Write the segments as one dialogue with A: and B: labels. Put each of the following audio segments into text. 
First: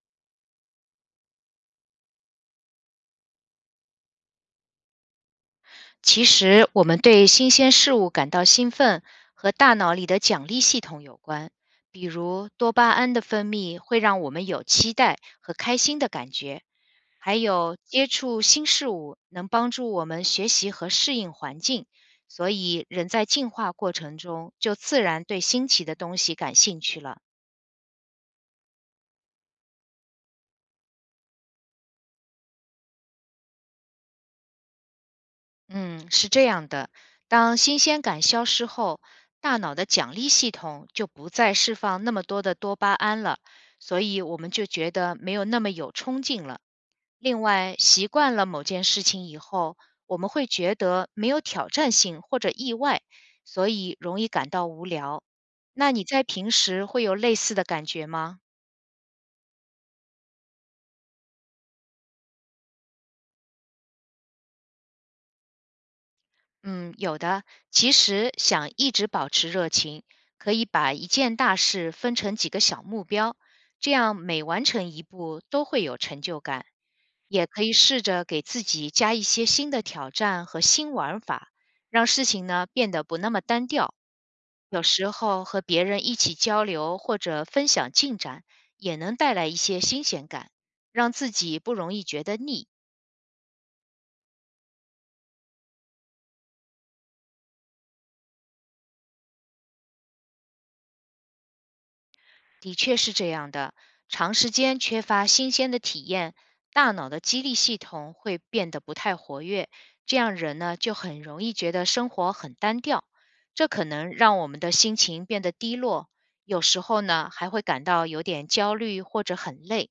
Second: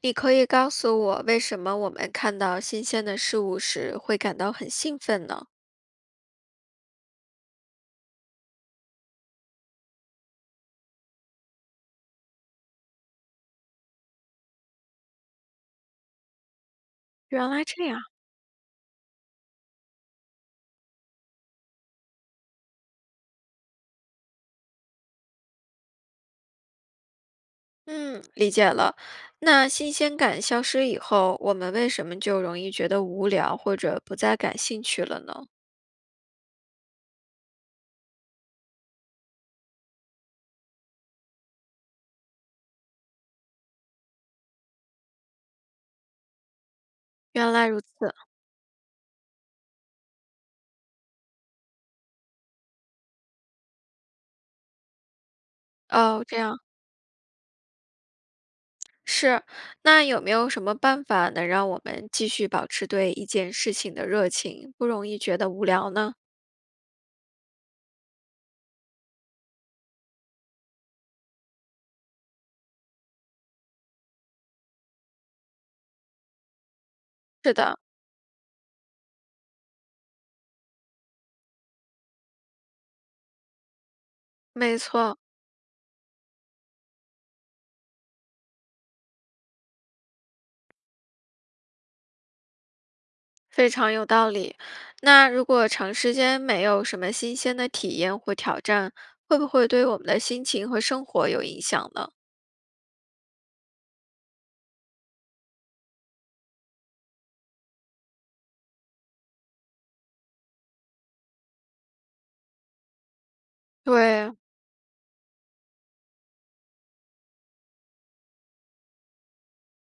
A: 你可以告诉我，为什么我们看到新鲜的事物时会感到很兴奋呢？
B: 其实，我们对新鲜事物感到兴奋和大脑里的奖励系统有关。比如，多巴胺的分泌会让我们有期待和开心的感觉，还
A: 原来
B: 有
A: 这样，
B: 接触新事物能帮助我们学习和适应环境，所以人在进化过程中就自然对新奇的东西感兴趣了。
A: 嗯，理解了。那新鲜感消失以后，我们为什么就容易觉得无聊或者不再感兴趣了呢？
B: 嗯，是这样的，当新鲜感消失后，大脑的奖励系统就不再释放那么多的多巴胺了，所以我们就觉得没有那么有冲劲了。另
A: 原来
B: 外，
A: 如此。
B: 习惯了某件事情以后，我们会觉得没有挑战性或者意外，所以容易感到无聊。那你在
A: 哦，这
B: 平
A: 样
B: 时会有类似的感觉吗？
A: 是。那有没有什么办法能让我们继续保持对一件事情的热情，不容易觉得无聊呢？
B: 嗯，有的。其实想一直保持热情，可以把一件大事分成几个小目标，这样每完成一步都会有成就感。也
A: 是
B: 可以
A: 的，
B: 试着给自己加一些新的挑战和新玩法，让事情呢变得不那么单调。
A: 没
B: 有时
A: 错。
B: 候和别人一起交流或者分享进展，也能带来一些新鲜感，让自己不容易觉得腻。
A: 非常有道理。那如果长时间没有什么新鲜的体验或挑战，会不会对我们的心情和生活有影响呢？
B: 的确是这样的，长时间缺乏新鲜的体验，大脑的激励系统会变得不太活跃，这样人呢就很容易觉得生活很单调，这可能
A: 对，
B: 让我们的心情变得低落，有时候呢还会感到有点焦虑或者很累。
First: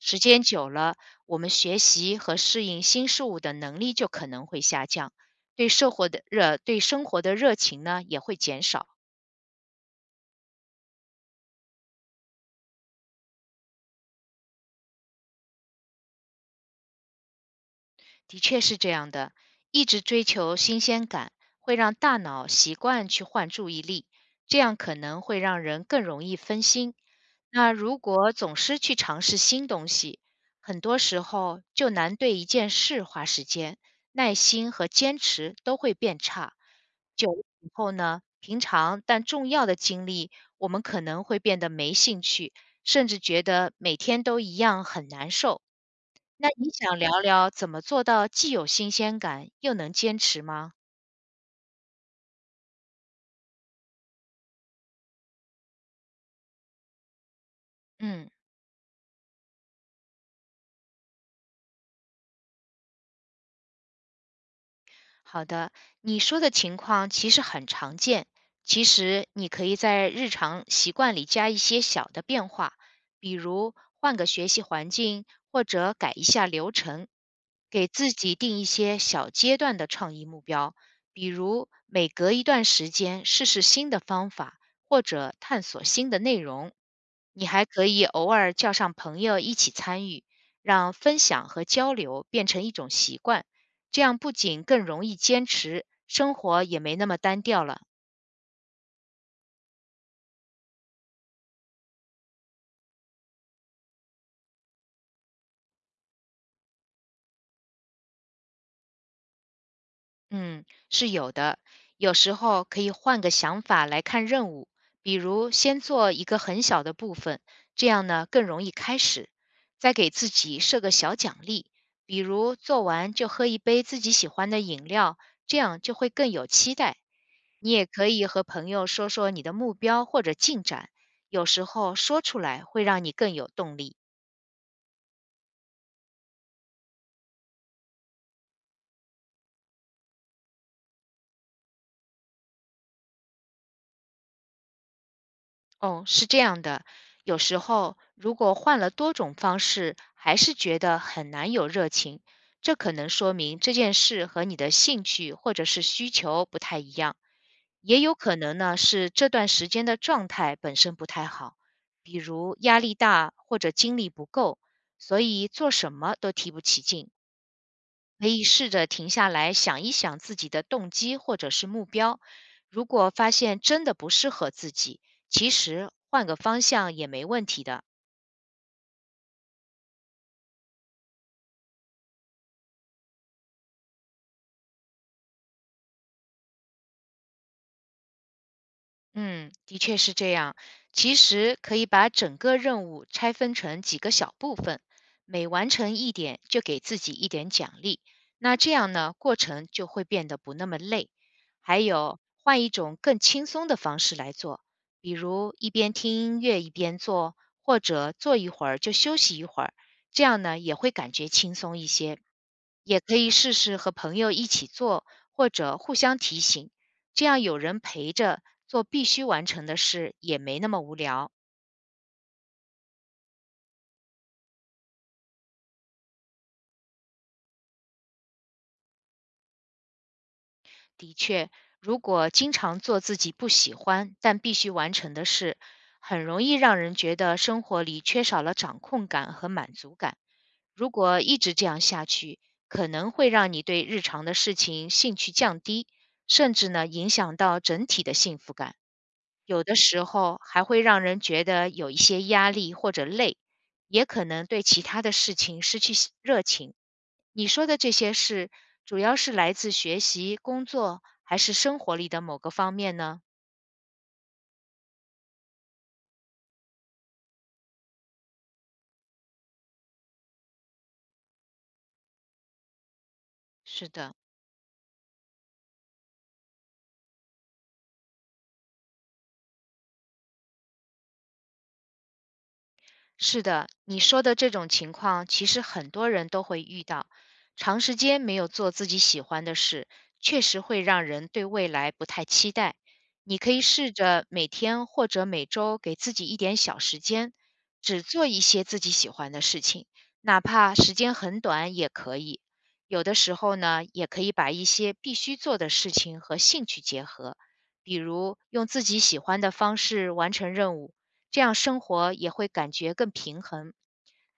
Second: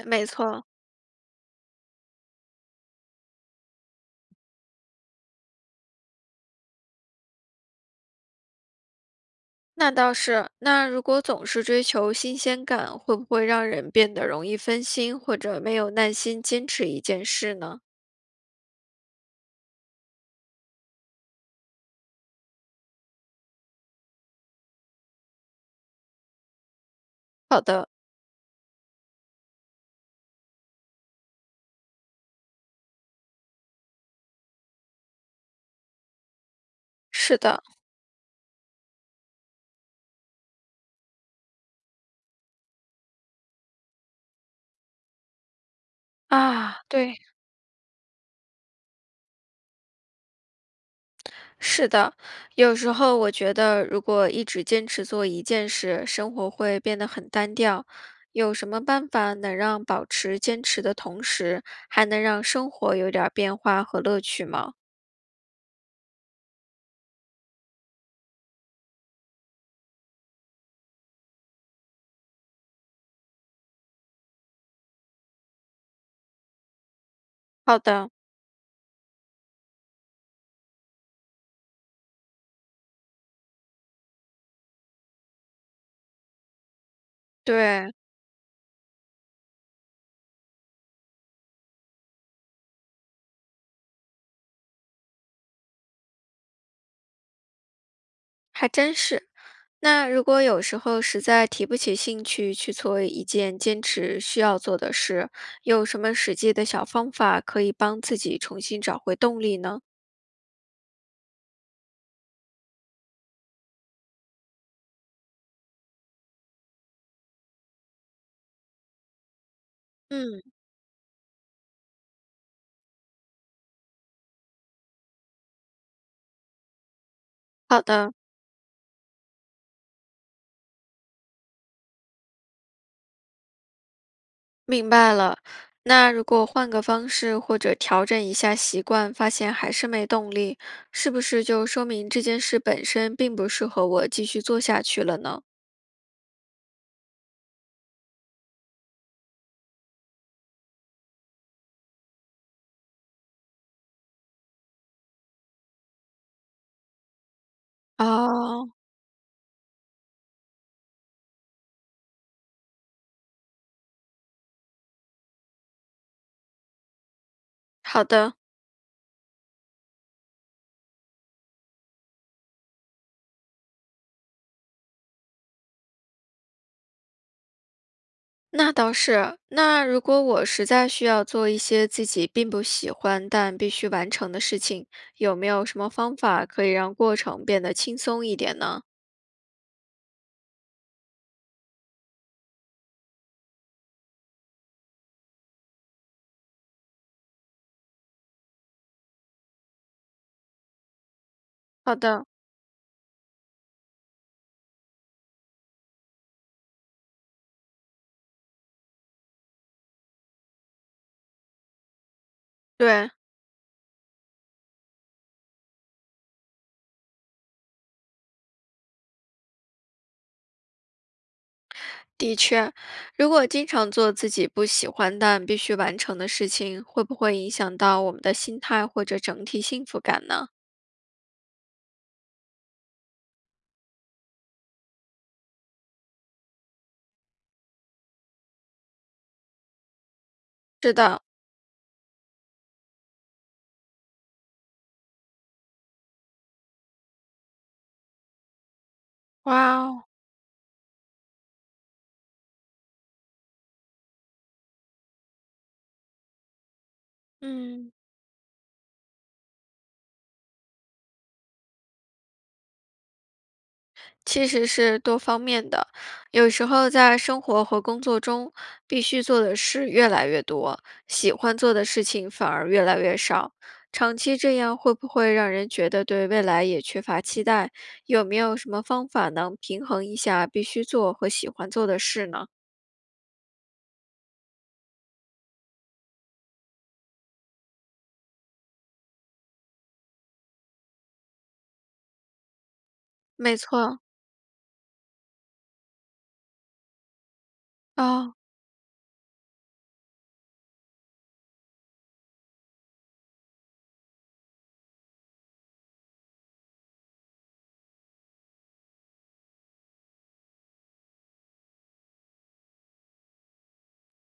B: 时
A: 没
B: 间
A: 错，
B: 久了，我们学习和适应新事物的能力就可能会下降，对社会的热对生活的热情呢也会减少。
A: 那倒是。那如果总是追求新鲜感，会不会让人变得容易分心，或者没有耐心坚持一件事呢？
B: 的确是这样的，一直追求新鲜感，会让大脑习惯去换注意力，这样可能会让人更容易分心。
A: 好
B: 那
A: 的，
B: 如果总是去尝试新东西，很多时候就难对一件事花时间，耐心和坚持都会变差。久
A: 是
B: 了
A: 的
B: 以后呢，平常但重要的经历，我们可能会变得没兴趣，甚至觉得每天都一样很难受。那你
A: 啊，
B: 想
A: 对，
B: 聊聊怎么做到既有新鲜感，又能坚持吗？
A: 是的，有时候我觉得，如果一直坚持做一件事，生活会变得很单调。
B: 嗯。
A: 有什么办法能让保持坚持的同时，还能让生活有点儿变化和乐趣吗？
B: 好的，你说的情况其实很常见。其实你可以在日常习惯里加一些小的变化，比如换个学习环境，或者改一下流程，
A: 好
B: 给自
A: 的，
B: 己定一些小阶段的创意目标，比如每隔一段时间试试新的方法，或者探索新的内容。你还可
A: 对，
B: 以偶尔叫上朋友一起参与，让分享和交流变成一种习惯。这样不仅更容易坚持，生活也没那么单调了。
A: 还真是。那如果有时候实在提不起兴趣去做一件坚持需要做的事，有什么实际的小方法可以帮自己重新找回动力呢？
B: 嗯，是有的。有时候可以换个想法来看任务，比如先做一个很小的部分，这样呢更容易开始。再给自
A: 嗯，
B: 己设个小奖励，比如做完就喝一杯自己喜欢的饮料，这样就会更有期待。你
A: 好
B: 也可
A: 的。
B: 以和朋友说说你的目标或者进展，有时候说出来会让你更有动力。
A: 明白了。那如果换个方式或者调整一下习惯，发现还是没动力，是不是就说明这件事本身并不适合我继续做下去了呢？
B: 哦，是这样的，有时候如果换了多种方式，还是觉得很难有热情，这可能说明这件事和你的兴趣或者是需求不太一样，也有可能
A: 哦，
B: 呢是这段时间的状态本身不太好，比如压力大或者精力不够，所以做什么都提不起劲。
A: 好
B: 可
A: 的，
B: 以试着停下来想一想自己的动机或者是目标。如果发现真的不适合自己，其实换个方向也没问题的。
A: 那倒是。那如果我实在需要做一些自己并不喜欢但必须完成的事情，有没有什么方法可以让过程变得轻松一点呢？
B: 嗯，的确是这样。其实可以把整个任务拆分成几个小部分，每完成一点就给自己一点奖励。那这样呢，过程就会变得不那么累。还
A: 好
B: 有，
A: 的，
B: 换一种更轻松的方式来做，比如一边听音乐一边做，或者做一会儿就休息一会儿，这样呢也会感觉轻松一些。也
A: 对。
B: 可以试试和朋友一起做，或者互相提醒。这样有人陪着做必须完成的事，也没那么无聊。
A: 的确，如果经常做自己不喜欢但必须完成的事情，会不会影响到我们的心态或者整体幸福感呢？
B: 的确，如果经常做自己不喜欢但必须完成的事，很容易让人觉得生活里缺少了掌控感和满足感。如
A: 是
B: 果
A: 的，
B: 一直这样下去，可能会让你对日常的事情兴趣降低，甚至呢影响到整体的幸福感。有的
A: 哇
B: 时
A: 哦，
B: 候还会让人觉得有一些压力或者累，也可能对其他的事情失去热情。你说的这
A: 嗯，
B: 些事，主要是来自学习、工作还是生活里的某个方面呢？
A: 其实是多方面的。有时候在生活和工作中，必须做的事越来越多，喜欢做的事情反而越来越少。
B: 是的。
A: 长期这样会不会让人觉得对未来也缺乏期待？有没有什么方法能平衡一下必须做和喜欢做的事呢？
B: 是的，你说的这种情况，其实很多人都会遇到。长时间没有做自己喜欢的事，确实会让人对未来不太期待。你可
A: 没
B: 以试
A: 错，
B: 着每天或者每周给自己一点小时间，只做
A: 哦，
B: 一些自己喜欢的事情，哪怕时间很短也可以。有的时候呢，也可以把一些必须做的事情和兴趣结合，比如用自己喜欢的方式完成任务，这样生活也会感觉更平衡。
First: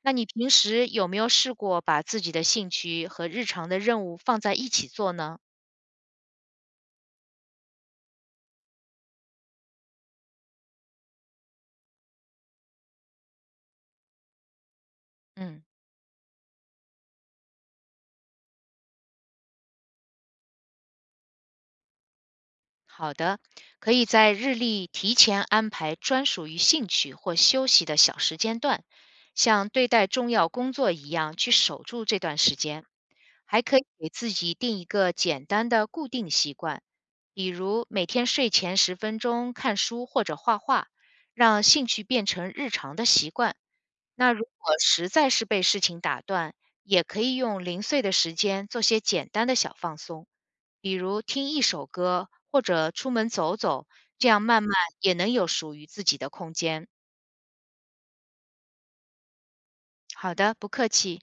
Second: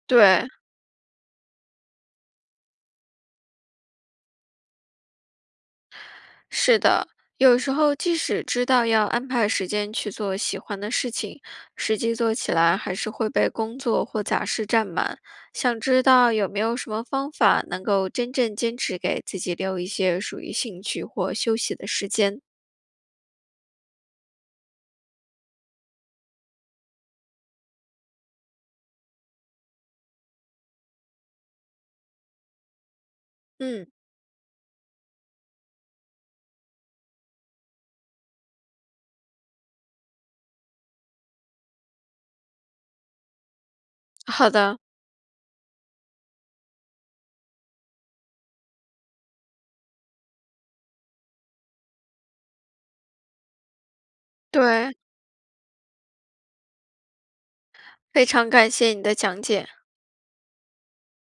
B: 那你平
A: 对，
B: 时有没有试过把自己的兴趣和日常的任务放在一起做呢？
A: 是的。有时候即使知道要安排时间去做喜欢的事情，实际做起来还是会被工作或杂事占满。
B: 嗯，
A: 想知道有没有什么方法能够真正坚持给自己留一些属于兴趣或休息的时间？
B: 好的，可以在日历提前安排专属于兴趣或休息的小时间段，像对待重要工作一样去守住这段时间。还可以
A: 嗯，
B: 给自己定一个简单的固定习惯，比如每天睡前10分钟看书或者画画，让兴趣变成日常的习惯。那如
A: 好
B: 果
A: 的，
B: 实在是被事情打断，也可以用零碎的时间做些简单的小放松，比如听一首歌或者出门走走，这样慢慢
A: 对，
B: 也能有属于自己的空间。
A: 非常感谢你的讲解。
B: 好的，不客气。